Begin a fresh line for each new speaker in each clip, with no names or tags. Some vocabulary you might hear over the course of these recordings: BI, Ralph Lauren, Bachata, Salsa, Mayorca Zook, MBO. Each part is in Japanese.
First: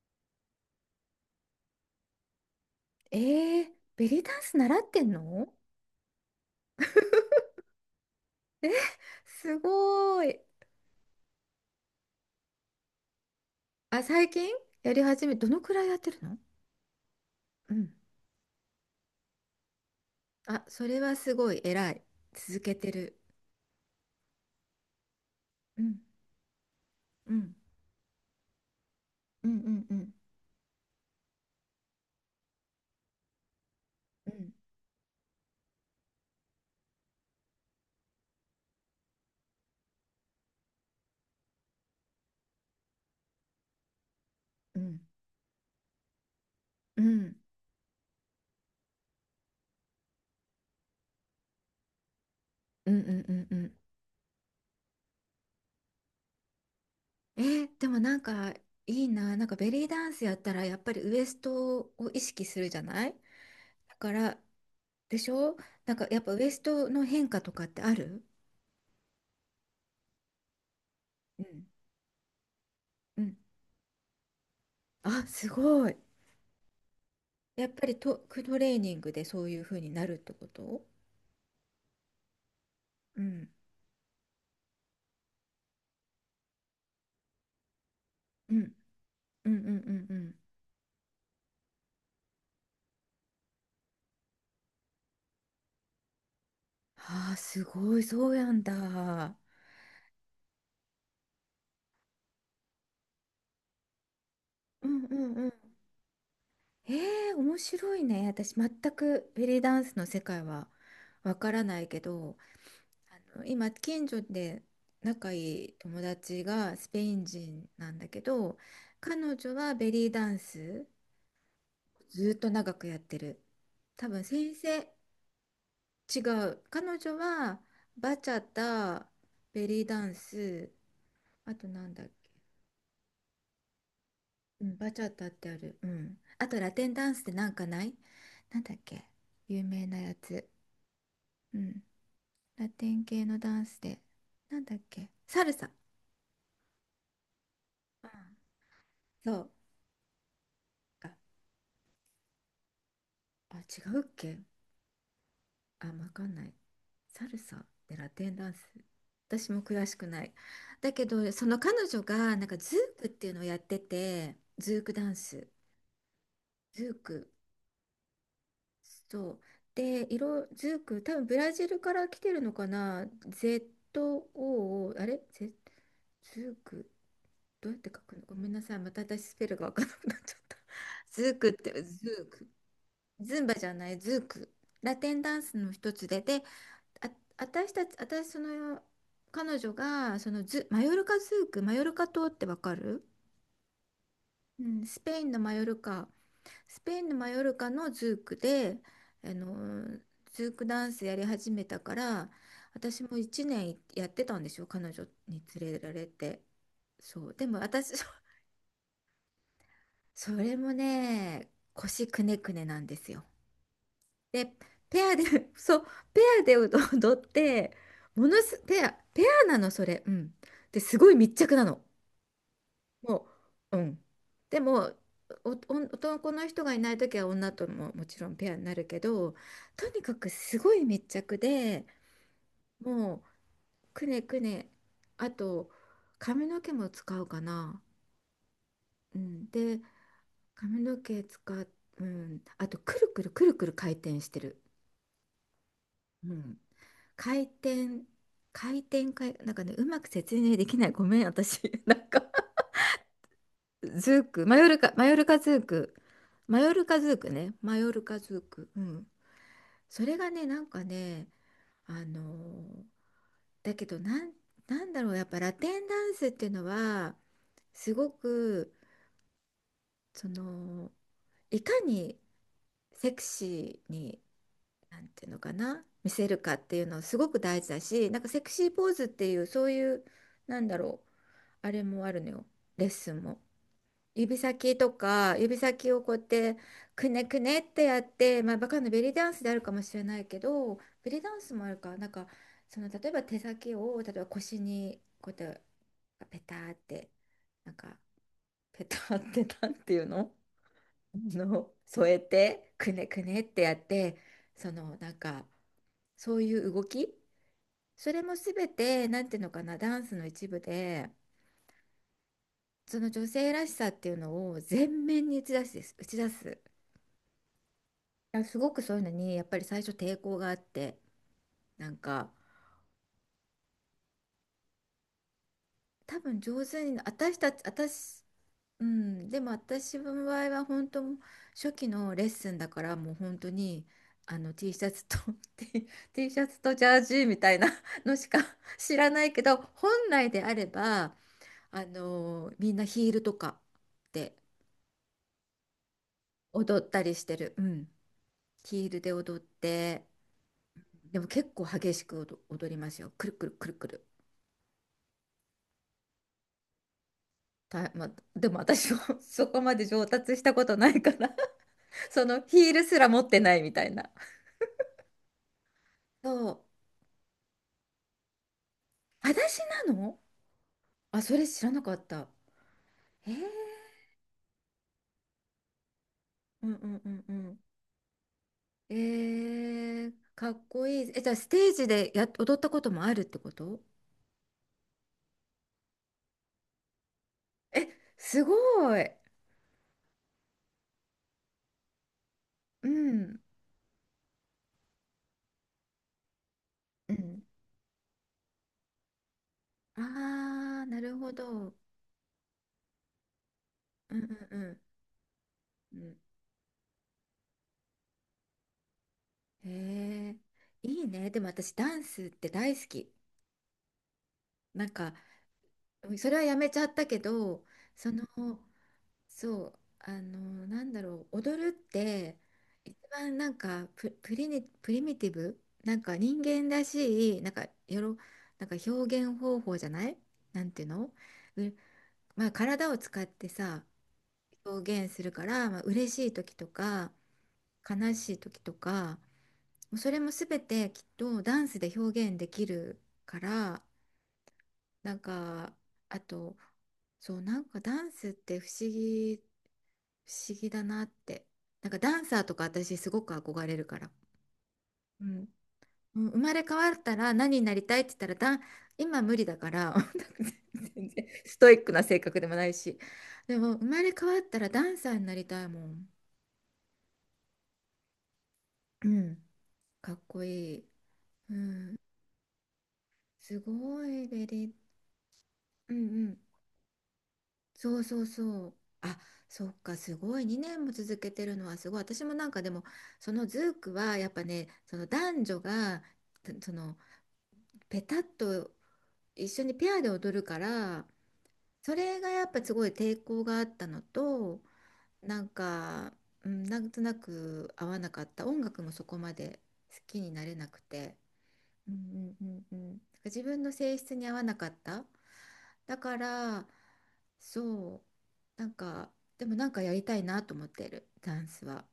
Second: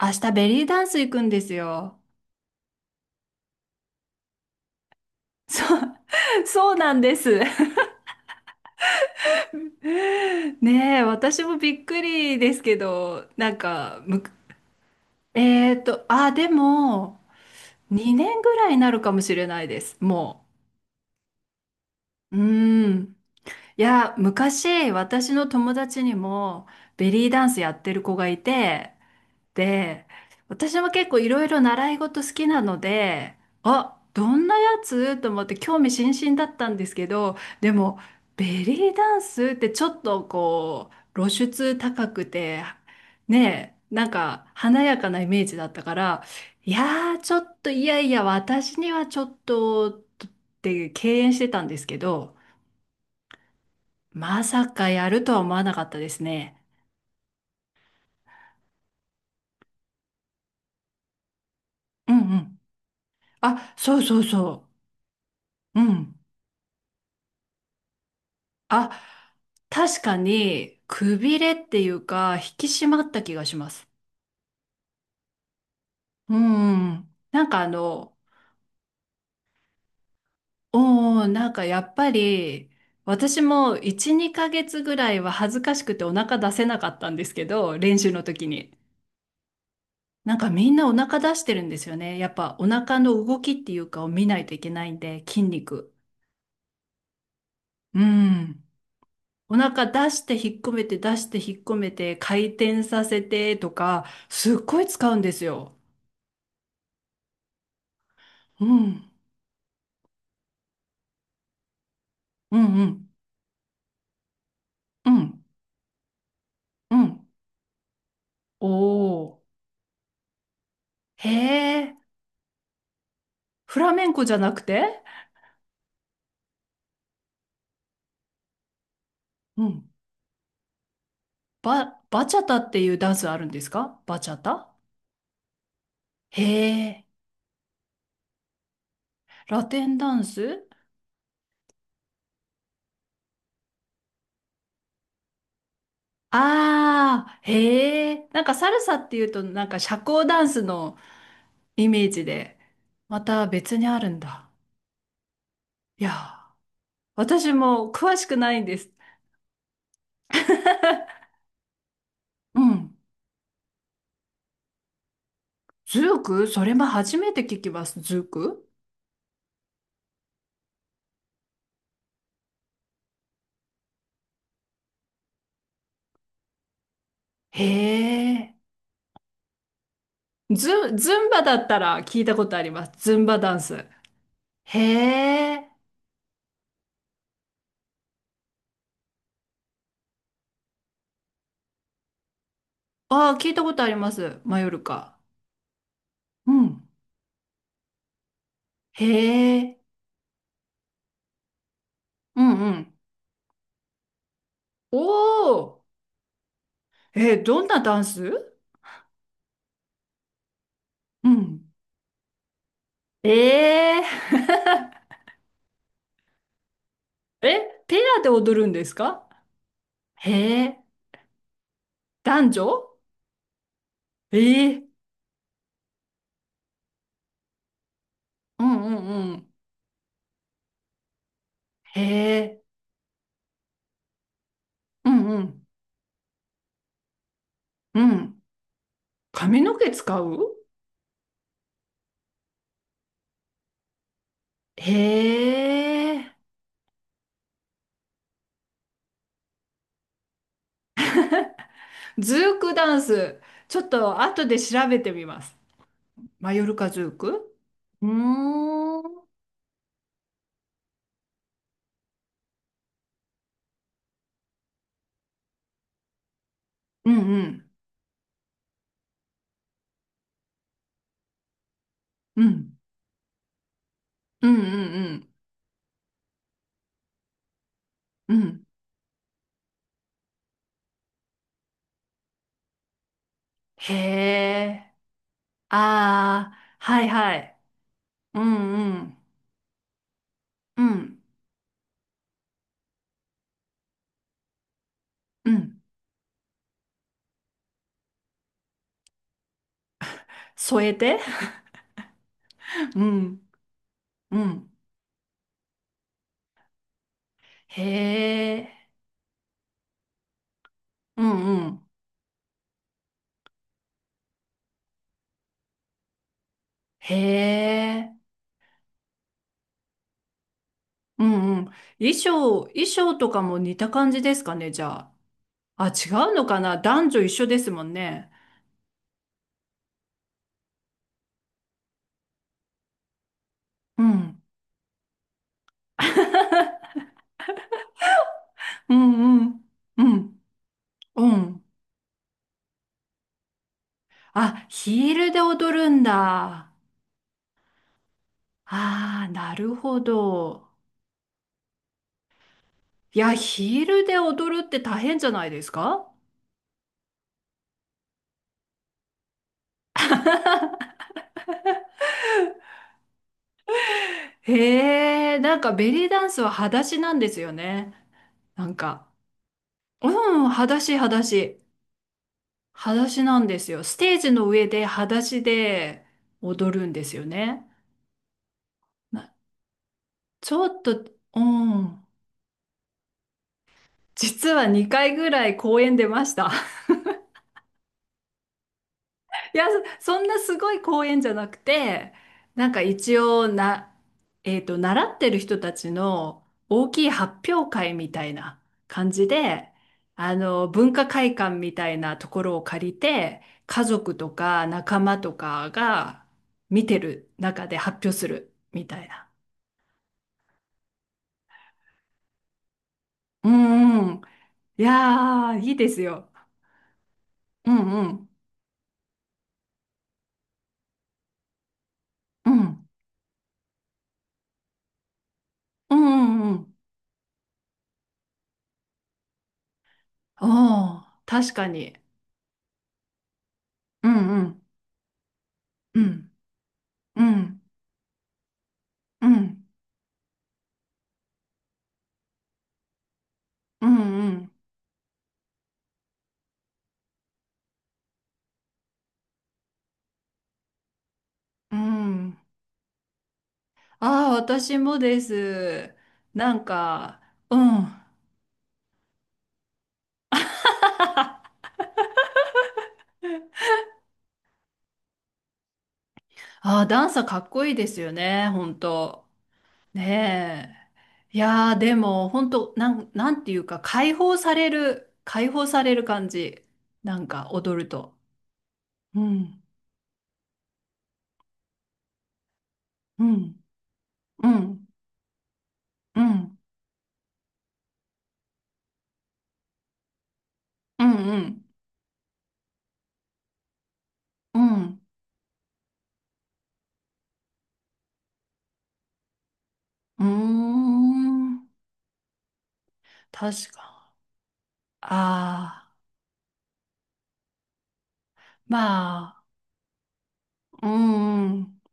明日ベリーダンス行くんですよ。
えー、ベリーダンス習ってんの？
そう、そうなんです。
え、すごーい。
ねえ、私もびっくりですけど、なんか、
あ、
む
最
く、
近やり始め、どの
え
く
ー
らいやっ
と、
てる
あ、
の？
でも、
うん。
2年ぐらいになるかもしれないです、も
あ、それはすごい偉い。
う。う
続け
ー
て
ん。
る。
いや、昔、私の友
うん、
達にも、ベリー
う
ダン
ん、
スやってる子がいて、
うんうんう
で、
ん
私も結構いろいろ習い事好きなので、あ、ど
う
ん
ん
なやつと思って興味津々だったんですけど、でも、ベリーダンスってちょっとこう、露出高くて、ねえ、なんか
う
華や
ん
かなイメージだったから、い
う
やー、ちょ
ん
っといやいや、私にはちょっと、って敬遠してたんですけど、
うんうんうんうん。
まさかやるとは思わなかったですね。
えー、でもなんかいいな。なんかベリーダンスやったらやっぱりウエストを
うん
意
う
識す
ん。
るじゃない？
あ、
だ
そう
か
そう
ら、
そ
でしょ？
う。う
なんか
ん。
やっぱウエストの変化とかってある？
あ、確かに、くび
う
れ
ん
っていうか、引き締まった
う
気
ん。
がします。
あ、すごい。
うん。なんか
や
あ
っぱり
の、
ト、クトレーニングでそういう風になるってこと？
なんかやっぱり、
う
私
ん。
も1、2ヶ月ぐらいは恥ずかしくてお腹出せなかったんですけど、練習の時
うん。
に。
うんうんうんう
な
ん。
んかみんなお腹出してるんですよね。やっぱお腹の動きっていうかを見ないといけないんで、筋肉。
ああ、すごい、
う
そうやん
ん。
だ。
お腹出して引っ込めて出して引っ込めて回転させてとか、すっごい
うん
使
う
うんで
ん
す
うん。
よ。
ええ、面白いね。私、
う
全
ん。
くベリーダンスの世界はわからないけど、
うんうん
今、近所で
う
仲
ん
いい友達がス
う
ペイ
ん。
ン人なんだけど、
お
彼
お
女はベリーダンス
ー。へえ。
ずっと長くやってる。
フラメ
多
ンコ
分
じゃな
先
く
生、
て？
違う。彼女はバチャタ、
う
ベリー
ん。
ダンス、あとなんだっ
バ
け。
チャタっていうダンスあるんですか？バチャ
う
タ？
ん、バチャタってある。うん。
へ
あとラテン
え。
ダンスってなんかない？なんだっけ。有
ラテ
名
ン
な
ダ
や
ン
つ。
ス？
うん。ラテン系のダンスで。なんだっけ。サルサ。
ああー。
う
へえ。
ん、
なんかサルサっていう
そ
と
う。
なんか社交ダンスの
あ、
イメージで、また
あ、
別
違
にあ
うっ
るん
け？
だ？
あ、
い
わ
や
かん
ー、
ない。サル
私
サっ
も
てラ
詳し
テ
く
ンダ
な
ン
いん
ス。
です。
私も詳しくない。だけど、その彼女がなんか
う
ズ
ん。
ークっていうのをやってて、ズークダンス。
ズーク？それも
ズー
初め
ク。
て聞きます。ズーク？
そう。で、色、ズーク、多分ブラジルから来てるのかな？ ZOO、あれ？ Z、ズーク、
へ
どうやって書くの？ごめんな
え。
さい。また私スペルがわからなくなっちゃった。
ズ
ズ
ン
ー
バ
クっ
だった
て、
ら聞い
ズー
たこ
ク。
とあります。ズンバ
ズン
ダ
バ
ン
じ
ス。
ゃない、ズーク。
へ
ラテンダンス
え。
の一つで、あ、私たち、私、その、彼女が、そのズ、マヨルカズーク、マヨルカ島ってわかる？
ああ、聞いたことあります。マ
う
ヨル
ん、ス
カ。
ペインのマヨルカ。
う
ス
ん。
ペインのマヨルカのズークで、
へ
あ
え。
のズークダンスやり始めたから、
うんうん。
私も1年やってたんですよ、彼
お
女に連れ
お。
られて。そう
えー、
でも
どんな
私
ダン
そ、
ス？
それも
う
ね、
ん。
腰くねくねなんですよ。
ええ。
で、 ペアで、 そう、ペアで踊って、
え、ペアで
ものす
踊るん
ペ
で
ア
す
ペ
か？
アなのそれ。う
へ
ん。
え。
ですごい密着なの、
男女？
もう、うん。
え
で
え。
も、お、お、男の人がいない時は女とももちろんペア
う
にな
ん
る
う
け
んう
ど、
ん。
とにかくすごい密着で、
へえ。
もうくねくね、
うん
あ
うん。
と髪の毛も使うかな。
うん。
うん、
髪の
で、
毛使う？
髪の毛使う、うん、あとくるくるくるくる回転してる。
へ
う
え。
ん、回転、回転、回、なんかね、うまく説明できない。ごめん、私。なんか、
ズークダンス。ちょっと
ズー
後
ク、マ
で
ヨル
調
カ、
べ
マ
て
ヨ
み
ルカ
ま
ズ
す。
ーク、
マ
マ
ヨ
ヨ
ル
ル
カズ
カズ
ー
ーク
ク。
ね、マヨル
うー
カズーク、う
ん。
ん。
うん
それがね、なんかね、あのーだけどなん、なんだろう、やっぱラテンダンスっていうの
う
は、
ん
すごく、その、いかに
うん。うん。
セクシーに、
うん
なん
う
ていう
ん
のかな、見せるかっていうのすごく大事だし、なんか
うん。
セ
う
ク
ん。
シーポーズっていう、そういう、なんだろう、あれもあるのよ、レッスンも。
へ
指先と
え。
か指先をこうやっ
あ
て
あ、はい
くね
は
くね
い。
ってやっ
う
て、まあ、バカのベ
ん
リー
う
ダンスであるかもしれないけど、
ん。う
ベリ
ん。
ーダンスもあるかなんか、その、例えば手先を例えば腰にこう
う
やって
ん。
ペターってなんか、ペターってなんていうの、
添えて。
添えてく
う
ねく
ん。
ねってやって、
う
そ
ん。
のなんか、そういう動き、
へ
それも
え。
全てなんていうのかな、ダンスの一部で、
うんうん。
その女性らしさっていうのを全面に打ち出すです、打ち出す。
へえ。
や、すごくそういうのにやっぱり最初抵抗があって、
うんうん。
なん
衣
か、
装、衣装とかも似た感じですかね、じゃあ。あ、違
多
う
分
のか
上
な？
手に
男女一
私
緒
た
で
ち、
すもん
私、
ね。
うん、でも私の場合は本当、初期のレッスンだからもう本当に
うん。
T シャツと T、 T シャツとジャージみたいなのしか
う
知らない
ん
け
う
ど、
ん。
本
う
来
ん。
であれば
うん。
みんなヒールとかで
あ、ヒールで踊るんだ。
踊ったりしてる、うん、ヒールで
ああ、
踊っ
なるほ
て。
ど。
でも結構激しく踊、踊りますよ、
い
く
や、
るくるくる
ヒー
く
ル
る。
で踊るって大変じゃないですか？
た、まあ、でも私も そこまで上達したことないから、 そのヒールすら持ってないみたいな。
へえ、なんかベリーダンスは
そう。
裸足なんですよね。なんか。
裸足な
う
の？
ん、裸足、裸
あ、それ
足。
知らなかった。
裸足
えー、
なんですよ。ステージの上で裸足で
うん
踊る
う
んで
んう
すよ
んうん。
ね。
え
な
ー、か
ち
っ
ょっ
こ
と、
いい。え、じゃあ
う
ステージ
ん。
でや、踊ったこともあるってこと？
実は2回ぐらい公演出ました。
え、すごい。
いや、そんなすごい公演じゃなくて、なんか
う
一
ん。
応な、習ってる人たちの大きい
うん。
発表会みたいな感じで、あの、
ああ、
文
な
化
るほ
会館み
ど。
たいなところを借りて、家族
うん
と
う
か
ん
仲間とか
うん。うん。
が見てる中で発表するみたいな。
へえ、いいね。でも私ダンスって大好き。
うんうん。い
なんか、
やー、いいです
そ
よ。
れはやめちゃったけど、
うんう
その、
ん。
そう、なんだろう、踊るって
うん。
一番なんか、プ、プリニ、プリミティブ、
う
なんか
ん
人
うんう
間
ん。
らしい、なんかよろ、なんか表現方法じゃない？
お
なんていう
ー、
の、
確か
う、
に。
まあ、体を使ってさ、
うんうん。
表現するから、まあ
う
嬉し
ん。
い時とか
うん。
悲しい時とか、
うん。
もうそれも全てきっとダンスで表現できるから。
うんうん。
なんか、あと、そう、なんかダンスって不思議、不思議だなって。
う
なんかダン
ん。
サーとか私すごく憧れるから。
ああ、私もで
うん。
す。
うん、生ま
な
れ
ん
変わった
か、
ら
うん。
何になりたいって
あ
言ったらダン、今無理だから 全然ストイックな性格でもないし。でも生まれ変わったらダンサーになりたいもん。
あ、ダンサーかっこいいですよね、本
う
当。
ん。かっこ
ね
いい。
え。いやー、でも、本当なん、なんてい
す
うか、
ご
解
い
放
ベ
さ
リ
れ
ー。
る、解放され
う
る感
ん、
じ。なんか、踊る
そう
と。
そうそう。あ、
うん、
そっか、すごい。2年も続けてるのはすごい。私もなんかでも、
う
その
ん、
ズークはやっぱ
う
ね、
ん、
その男女が、
う
た
ん、
その、ペタッと一緒にペアで踊るか
う
ら、
ん、うん、
それがやっぱすごい抵抗があったの
う
と、
ん。
なんか、うん、なんとなく合わなかった。音楽もそこまで好き
う
になれなく
ー
て。
ん。
うんうんうんうん、自分
確
の性
か。
質に合わなかった。
ああ、
だから、そう、なん
ま
か、
あ、
でもなんかやりたいなと思っ
う
てるダ
ん、
ン
う
ス
ん。
は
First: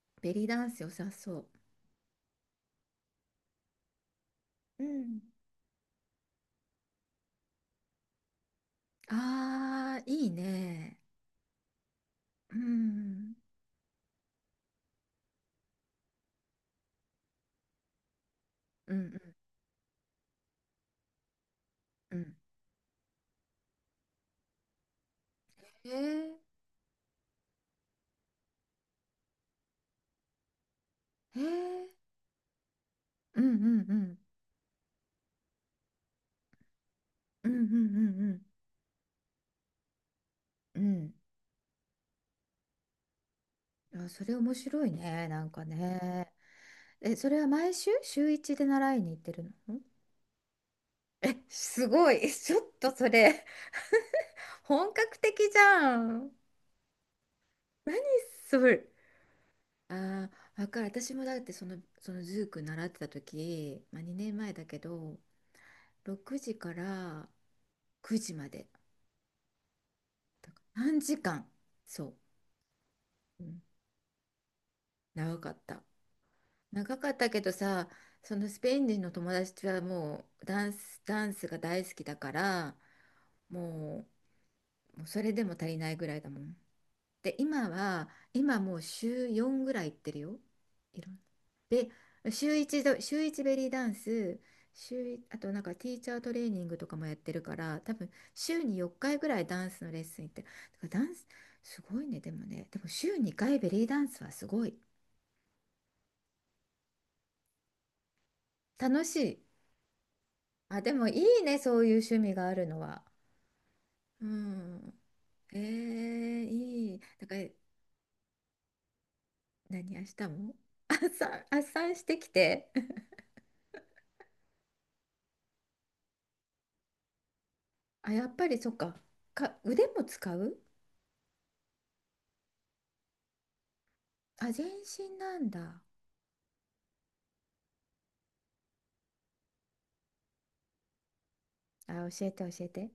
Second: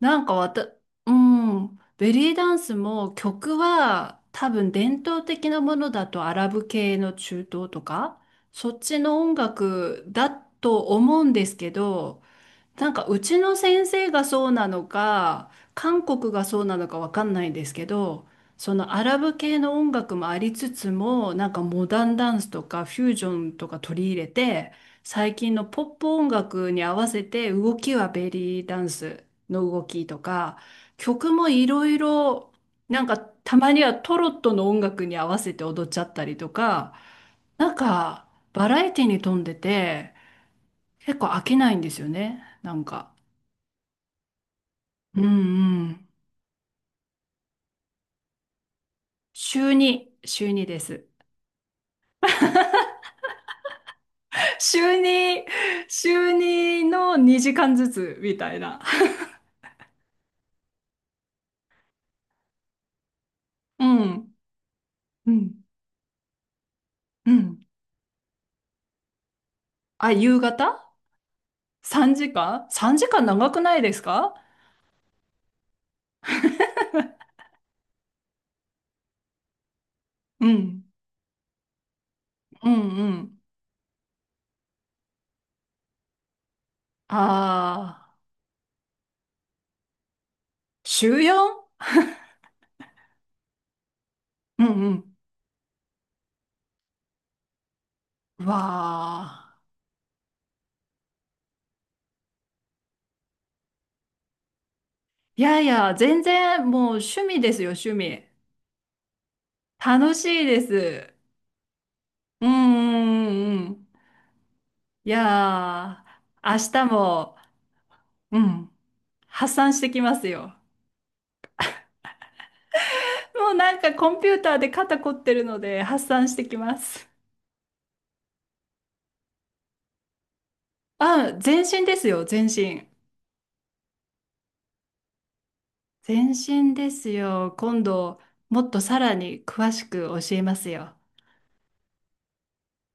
なん
ベ
か
リー
わ
ダ
た、
ンス良さ
う
そ
ん、ベリーダンスも曲は多分
う、う
伝
ん、
統的なものだとアラブ系の中東とか、そっちの音
ああ
楽
い
だ
い
と
ね、
思うんですけど、
う
なんかう
ん、
ちの先生がそうなのか、韓国がそうなのかわかんないんですけど、その
うんう
アラ
ん
ブ系の音楽もありつつも、なんかモダン
う
ダ
ん
ンスとかフュージョンとか取り入れて、最近のポッ
へ
プ音
え
楽に合わせて動きはベリーダンスの動きとか、曲
へ
もいろ
え
いろ、なんか
うんうんう
たまにはト
ん
ロットの音楽に合わせて踊っちゃったりとか、
うんう
な
ん
んか
うん
バラエティに富んでて
うん
結構飽きないんですよね、なんか。
うん。あ、それ面白い
うん
ね、なんか
うん。
ね。え、それは毎週週一で習いに行ってる
週
の？
2、週2です。
え、すごい。え、ちょっとそれ 本
週
格
に、
的じゃ
週
ん。
にの2時間ず
何
つみた
そ
いな。
れ。ああ、わかる。私もだって、その、そのズーク習ってた
う
時、まあ、2
ん、
年前だけど、
うん、
6時から
うん。
9時まで。
あ、夕方？
3時間。そ
3
う。
時間？ 3 時間
う
長く
ん、
ないですか？
長かった。長かったけどさ、そのスペイン人の友達はもう
う
ダン
ん、
ス、ダンスが大好きだか
うん、
ら、
うん。
もう、もうそれでも足りないぐらいだもん。で、今は、
ああ、
今もう週4ぐらい行ってるよ。いろん
週 4？
で、週1ど、週1ベリーダンス、
うん、う
週
ん。
い、あとなんかティーチャートレーニングとかもやってるから、多分
う
週に4回
わ
ぐらい
あ。
ダンスのレッスン行ってる。だからダンス、すごいね、でもね、でも週2回ベリーダンスはすごい。
いやいや、全然もう趣味ですよ、趣味。
楽しい。
楽しいで
あ、でもい
す。
いね、そういう趣味
う
が
ん、
あるのは。
うん、うん。うん。
うん。
い
え
や
ー、
ー、明日
いい。だか
も、
ら、
うん。発散して
何、
き
明
ま
日
すよ。
も 朝、朝してきて。
もうなんかコンピューターで肩凝ってるので発散してきます。
あ、やっぱりそっか。か、腕も使う？
あ、全身ですよ、全身。
あ、全身なんだ。
全身ですよ。今度、もっとさらに詳しく教えますよ。
あ、教えて教えて。